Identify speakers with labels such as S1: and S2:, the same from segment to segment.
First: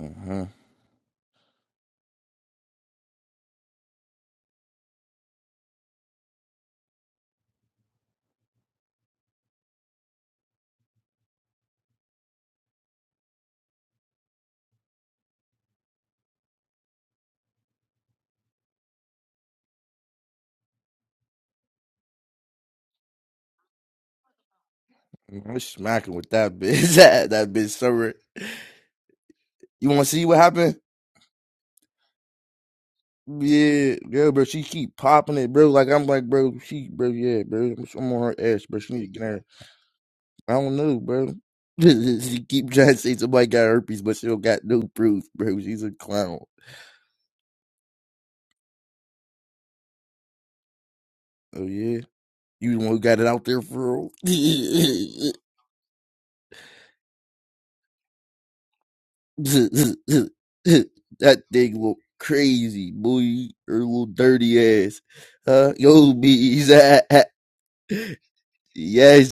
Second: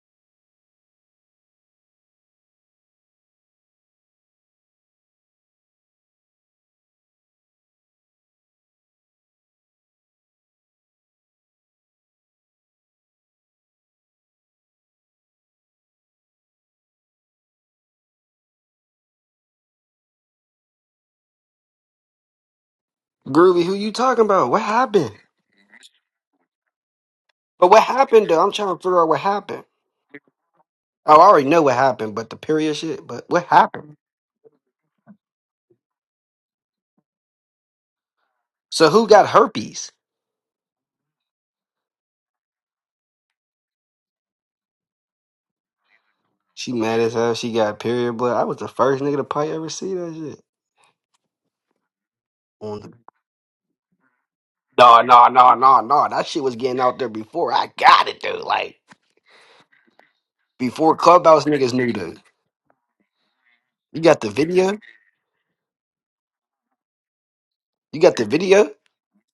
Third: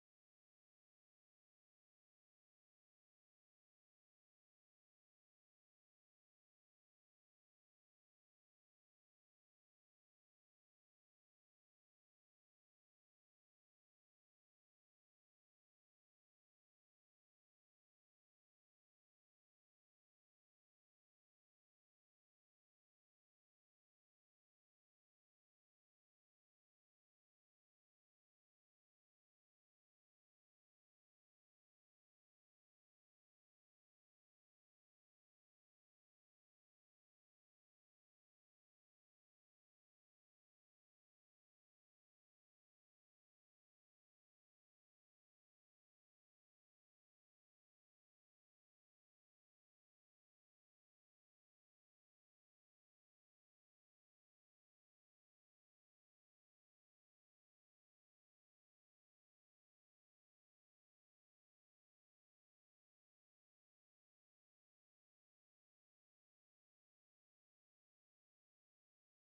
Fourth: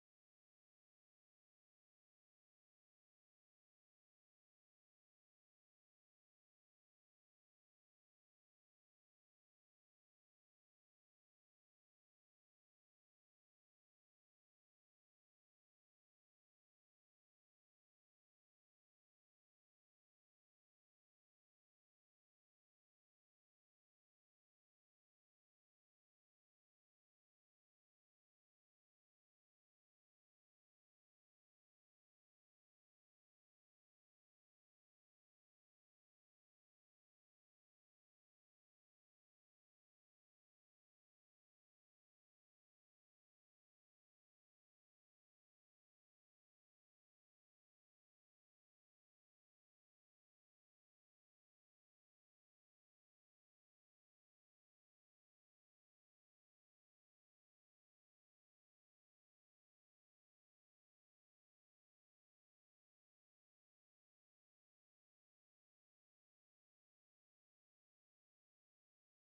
S1: Uh-huh.
S2: Groovy, who you talking about? What happened?
S1: I'm smacking with that bitch. that that
S2: But
S1: bitch
S2: what
S1: summer.
S2: happened though? I'm trying to figure out what happened.
S1: You want to see what happened?
S2: Oh, I already know what happened, but the period shit. But what happened?
S1: Yeah, yeah, bro. She keep popping it, bro. Like I'm like, bro. She, bro. Yeah, bro. I'm on her ass, bro.
S2: So
S1: She
S2: who
S1: need to get
S2: got
S1: her.
S2: herpes?
S1: I don't know, bro. she keep trying to say somebody got herpes, but she don't got no proof, bro. She's a clown.
S2: She mad as hell. She got period blood. I was the first nigga to probably ever see that shit.
S1: Oh yeah, you
S2: On
S1: the one
S2: the
S1: who got it out there for real?
S2: no, no, no, no, no. That shit was getting out there before I got it, dude. Like
S1: that
S2: before clubhouse niggas
S1: thing
S2: knew
S1: look
S2: that.
S1: crazy, boy. Her
S2: You
S1: little
S2: got the video.
S1: dirty ass. Huh? Yo, bees.
S2: You got the video.
S1: Yes,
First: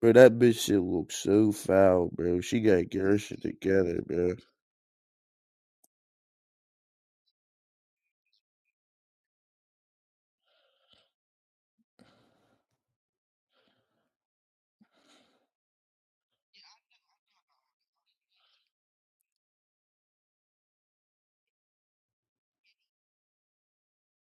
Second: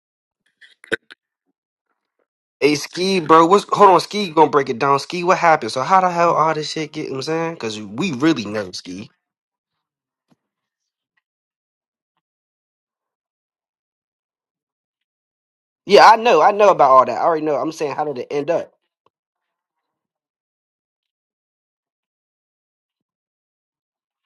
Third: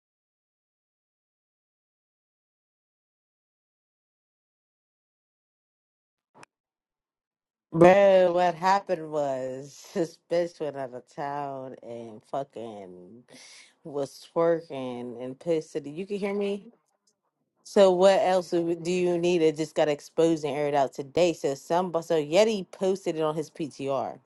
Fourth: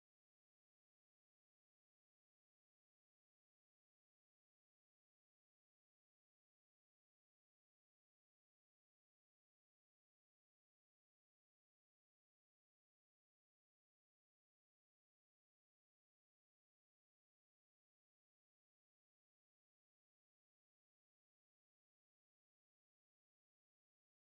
S1: bro. That bitch shit looks so foul, bro. She
S2: Hey,
S1: got girl
S2: Ski,
S1: shit
S2: bro, what's hold
S1: together,
S2: on? Ski
S1: bro.
S2: gonna break it down. Ski, what happened? So how the hell all this shit get? You know what I'm saying, cause we
S3: Bro,
S2: really
S3: what
S2: know Ski.
S3: happened was this bitch went out of town and fucking was twerking and pissed at the-
S2: Yeah,
S3: you.
S2: I
S3: can hear
S2: know. I know
S3: me?
S2: about all that. I already know. I'm
S3: So
S2: saying, how did
S3: what
S2: it
S3: else
S2: end up?
S3: do do you need? It just got exposed and aired out today. So some so Yeti posted it on his PTR.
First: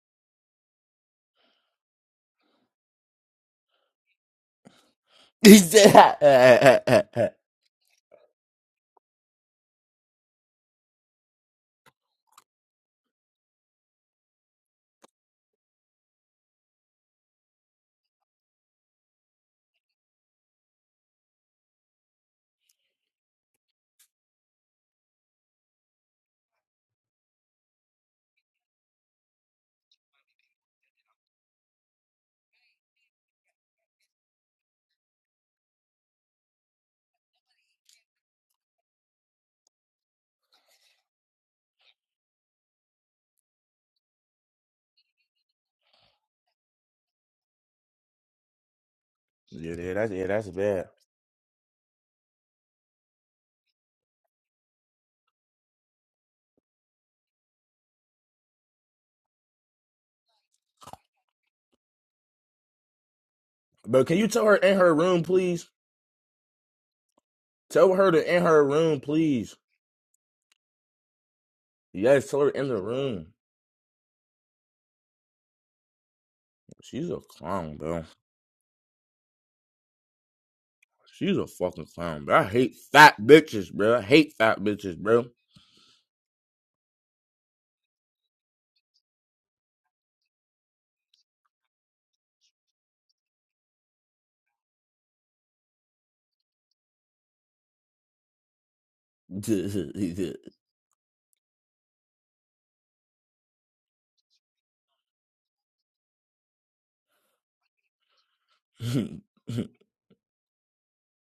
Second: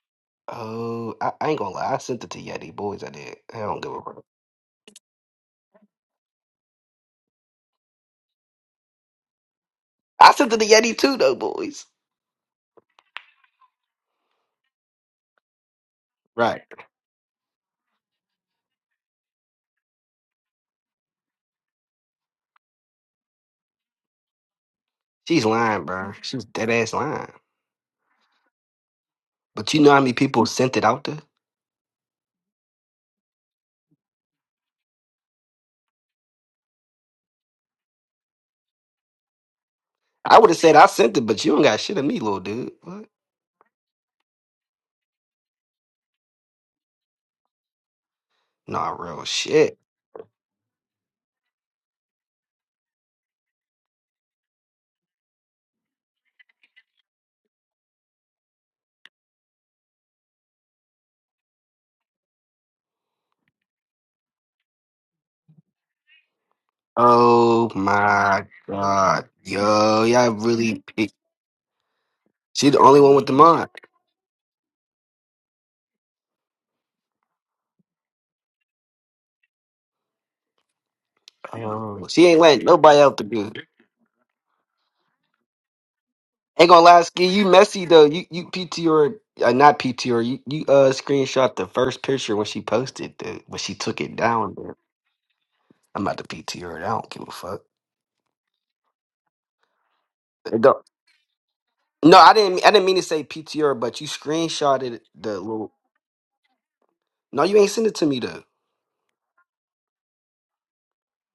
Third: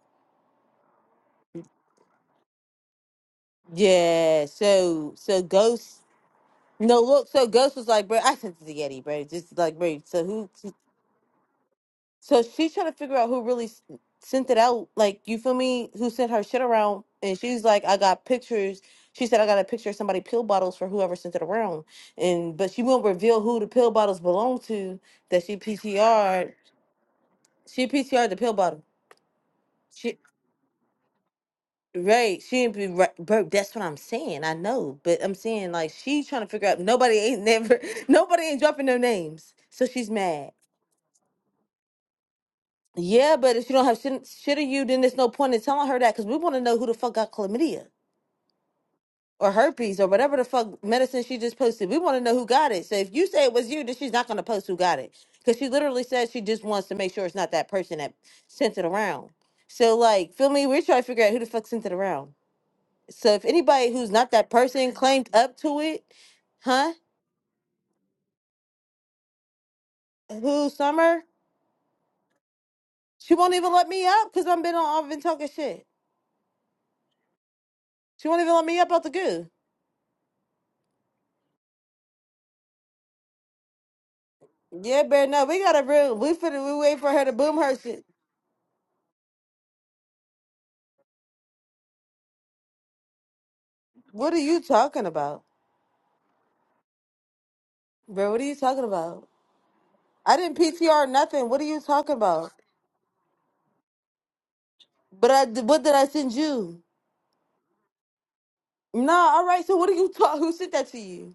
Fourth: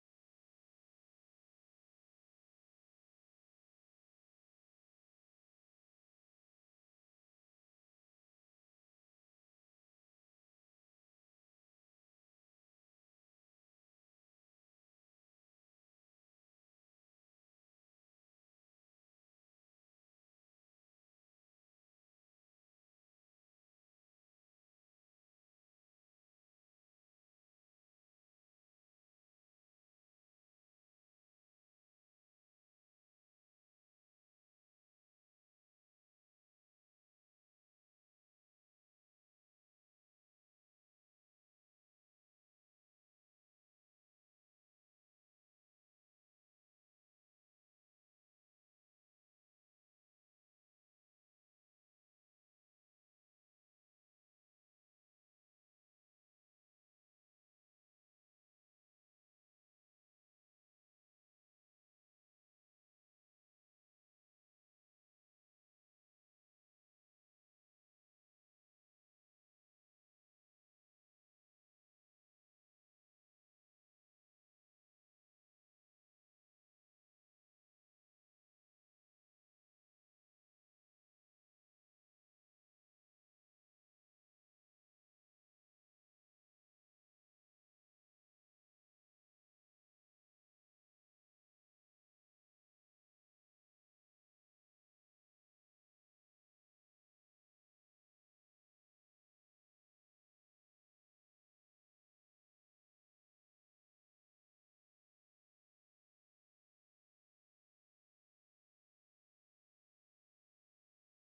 S2: Oh, I, I ain't gonna lie. I sent it to Yeti boys. I did. I don't give a. bro.
S3: Yeah. So so
S1: He said,
S3: Ghost
S1: yeah,
S3: no look. So Ghost was like, bro, I sent it to Yeti, bro. Just like, bro. So
S2: I
S3: who?
S2: sent it to Yeti too, though, boys.
S3: So she's trying to figure out who really s- sent it out. Like, you feel me? Who sent her shit
S2: Right.
S3: around? And she's like, I got pictures. She said, I got a picture of somebody pill bottles for whoever sent it around. And but she won't reveal who the pill bottles belong to. That
S2: She's
S3: she
S2: lying, bro. She's
S3: PTR'd.
S2: dead ass lying.
S3: She PTR'd the pill bottle.
S2: But you know how many
S3: She
S2: people sent it out there?
S3: right. She didn't be right, bro. That's what I'm saying. I know, but I'm saying like she's trying to figure out. Nobody ain't never. Nobody ain't dropping no names. So she's
S2: I
S3: mad.
S2: would have said I sent it, but you don't got shit of me, little dude. What?
S3: Yeah, but if you don't have shit, shit of you, then there's no point in telling her that because we want to know who the fuck got chlamydia
S2: Nah, real
S3: or
S2: shit.
S1: yeah,
S3: herpes or
S1: that's yeah,
S3: whatever the
S1: that's
S3: fuck
S1: bad.
S3: medicine she just posted. We want to know who got it. So if you say it was you, then she's not going to post who got it because she literally says she just wants to make sure it's not that person that sent it around. So like, feel me? We're trying to figure out who the fuck sent it around. So if anybody
S1: But
S3: who's
S1: can you
S3: not
S1: tell
S3: that
S1: her in
S3: person
S1: her room,
S3: claimed up
S1: please?
S3: to it, huh?
S2: Oh
S1: Tell her to in
S2: my
S1: her room,
S2: god,
S1: please.
S2: yo, y'all
S3: Who
S2: really. pick-
S3: summer?
S1: Yes, tell her in
S2: She the
S1: the
S2: only one with
S1: room.
S2: the
S3: She won't
S2: mod.
S3: even let me up because I've been on. I've been talking shit.
S1: She's a clown, bro.
S3: She won't even let me up out the goo.
S1: She's a fucking
S2: Oh,
S1: clown,
S2: she
S1: bro.
S2: ain't
S1: I
S2: letting
S1: hate
S2: nobody else
S1: fat
S2: to be.
S1: bitches, bro. I hate fat bitches,
S3: Yeah, bro.
S1: bro.
S3: No, we gotta real. We finna.
S2: Ain't
S3: We
S2: gonna
S3: wait
S2: lie,
S3: for her
S2: Ski,
S3: to
S2: you
S3: boom her
S2: messy though.
S3: shit.
S2: You you PTR uh, not PTR. You you uh screenshot the first picture when she posted the when she took it
S3: What are
S2: down.
S3: you
S2: There,
S3: talking about,
S2: I'm about to PTR. It. I don't give a fuck.
S3: bro? What are you talking about?
S1: and then
S3: I didn't
S2: It don't-
S3: PTR nothing. What are you talking
S2: No, I
S3: about?
S2: didn't. I didn't mean to say PTR, but you screenshotted
S3: But
S2: the
S3: I.
S2: little.
S3: What did I send you?
S2: No, you ain't send it to me though.
S3: Nah. All right. So what are you talk? Who sent that to you?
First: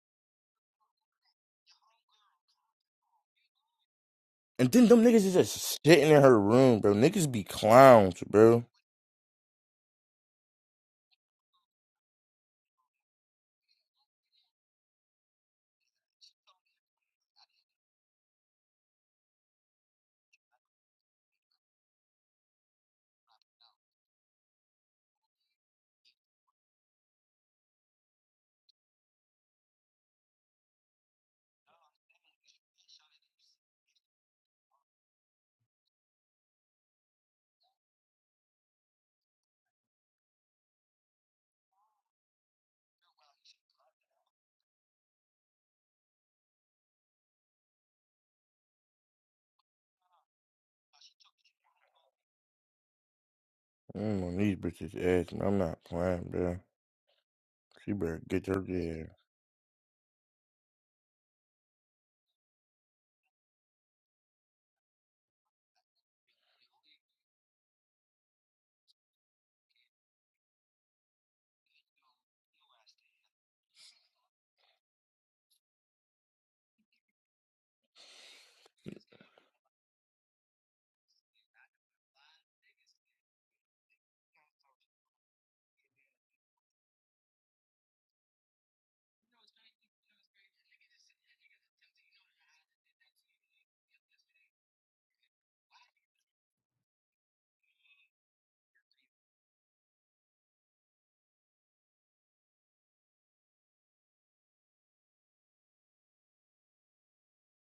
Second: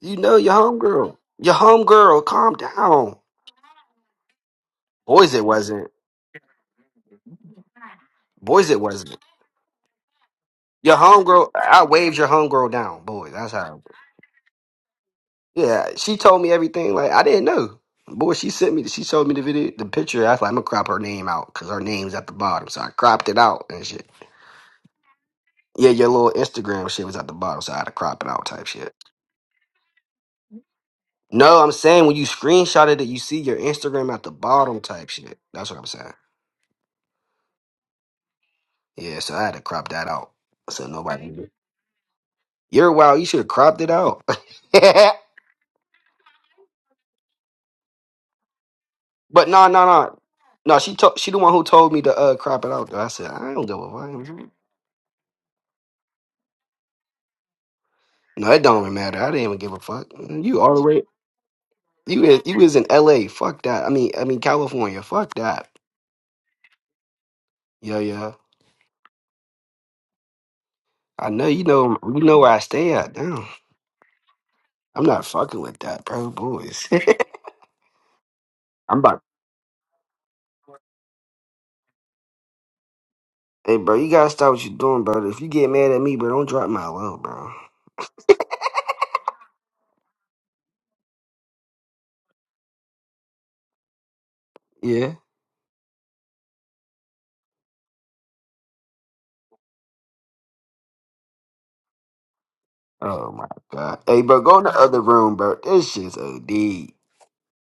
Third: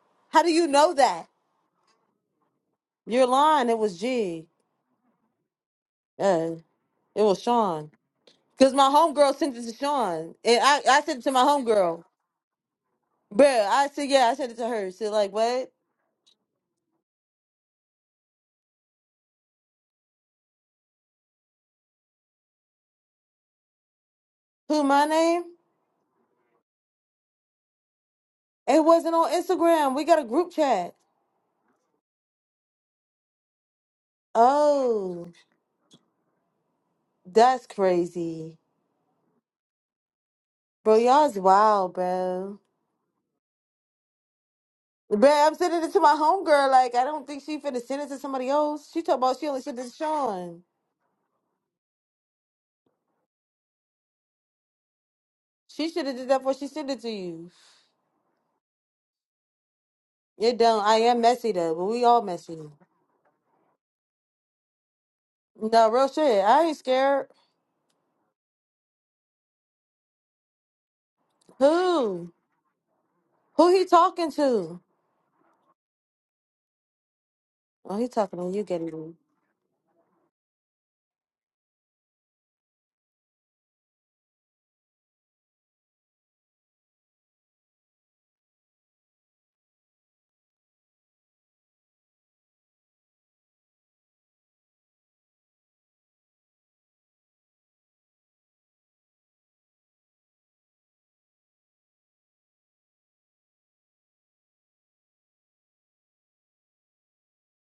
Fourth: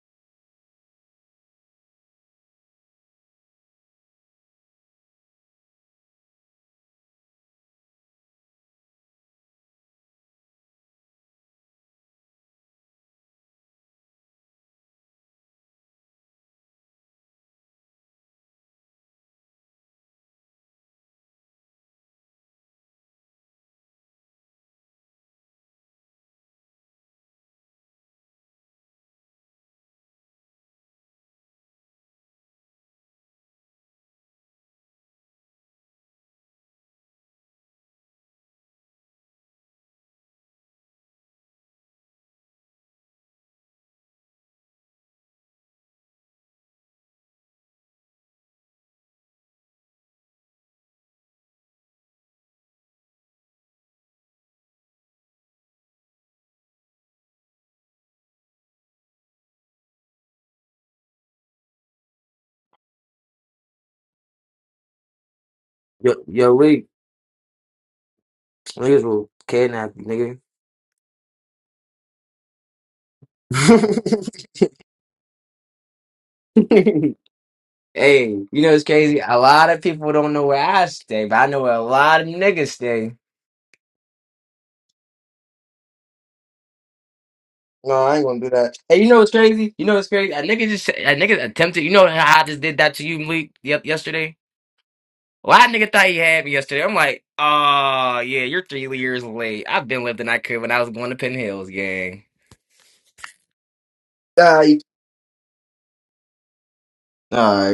S2: You know
S3: How do
S2: your
S3: you know
S2: homegirl.
S3: that?
S2: Your homegirl. Calm down,
S3: You're lying. It was G.
S1: them niggas is
S2: boys. It
S1: just
S2: wasn't
S1: sitting in her
S3: Uh,
S1: room, bro.
S3: it
S1: Niggas
S3: was
S1: be
S3: Sean.
S1: clowns, bro.
S2: boys.
S3: Cause
S2: It
S3: my
S2: wasn't
S3: homegirl sent it to Sean, and I
S2: your
S3: I sent it to my
S2: homegirl. I
S3: homegirl.
S2: waved your homegirl down, boy.
S3: Bro,
S2: That's how.
S3: I said yeah. I sent it to her. She like what?
S2: Yeah, she told me everything. Like I didn't know. Boy, she sent me. She showed me the video, the picture. I was like, I'm gonna crop her name out because her name's at the bottom. So I cropped it out and shit.
S3: Who my name?
S2: Yeah, your little Instagram shit was at the bottom, so I had to crop it out type
S3: It
S2: shit.
S3: wasn't on Instagram. We got a group chat.
S2: No, I'm saying when you screenshotted it, you see your Instagram at the bottom type
S3: Oh.
S2: shit. That's what I'm saying.
S3: That's crazy.
S2: Yeah, so I had to crop that out so
S3: Bro,
S2: nobody.
S3: y'all's
S2: knew.
S3: wild, bro.
S2: You're wild. You should have cropped it out.
S3: Bro,
S2: but
S3: I'm sending it to my homegirl. Like, I don't think she finna send it to somebody else. She talking about she only
S2: no,
S3: sent it
S2: no,
S3: to
S2: no,
S3: Sean.
S2: no. She told. She the one who told me to uh crop it out. Though I said I don't give
S1: I'm
S2: a
S1: on
S2: fuck.
S1: these bitches' ass, and I'm not
S3: She should have
S1: playing,
S3: did that before
S1: bro.
S3: she sent it to you.
S1: She better get
S2: No,
S1: her
S2: it don't even
S1: ass.
S2: matter. I didn't even give a fuck.
S3: It
S2: You
S3: don't. I
S2: already
S3: am messy though, but we all
S2: you is
S3: messy.
S2: you is in LA. Fuck that. I mean I mean California. Fuck that.
S3: No, real
S4: Yo,
S3: shit.
S4: yo,
S3: I ain't
S4: we
S3: scared.
S2: Yeah, yeah.
S4: niggas will kidnap you,
S2: I know you know you
S3: Who?
S2: know where I stay at. Damn.
S3: Who he talking
S4: nigga.
S3: to?
S2: I'm not fucking with that, bro. Boys.
S3: Oh, he
S4: hey,
S3: talking to
S4: you
S3: you,
S4: know it's
S2: I'm
S3: Getty.
S2: about
S4: crazy. A lot of people don't know where I stay, but I know where a lot of niggas stay.
S2: Hey bro, you gotta stop what you're doing, bro. If you get mad at me, bro, don't drop my low, bro.
S4: No, I ain't gonna do that. Hey, you know what's crazy? You know what's crazy? A nigga just a nigga attempted. You know how I just did that to you, Malik, yep, yesterday.
S2: Yeah?
S4: Well, that nigga thought he had me yesterday. I'm like, oh yeah, you're three years late. I've been living I could when I was going to Penn Hills, gang.
S2: Oh my god. Hey bro,
S4: All
S2: go in the other room, bro. This shit's OD.
S4: right.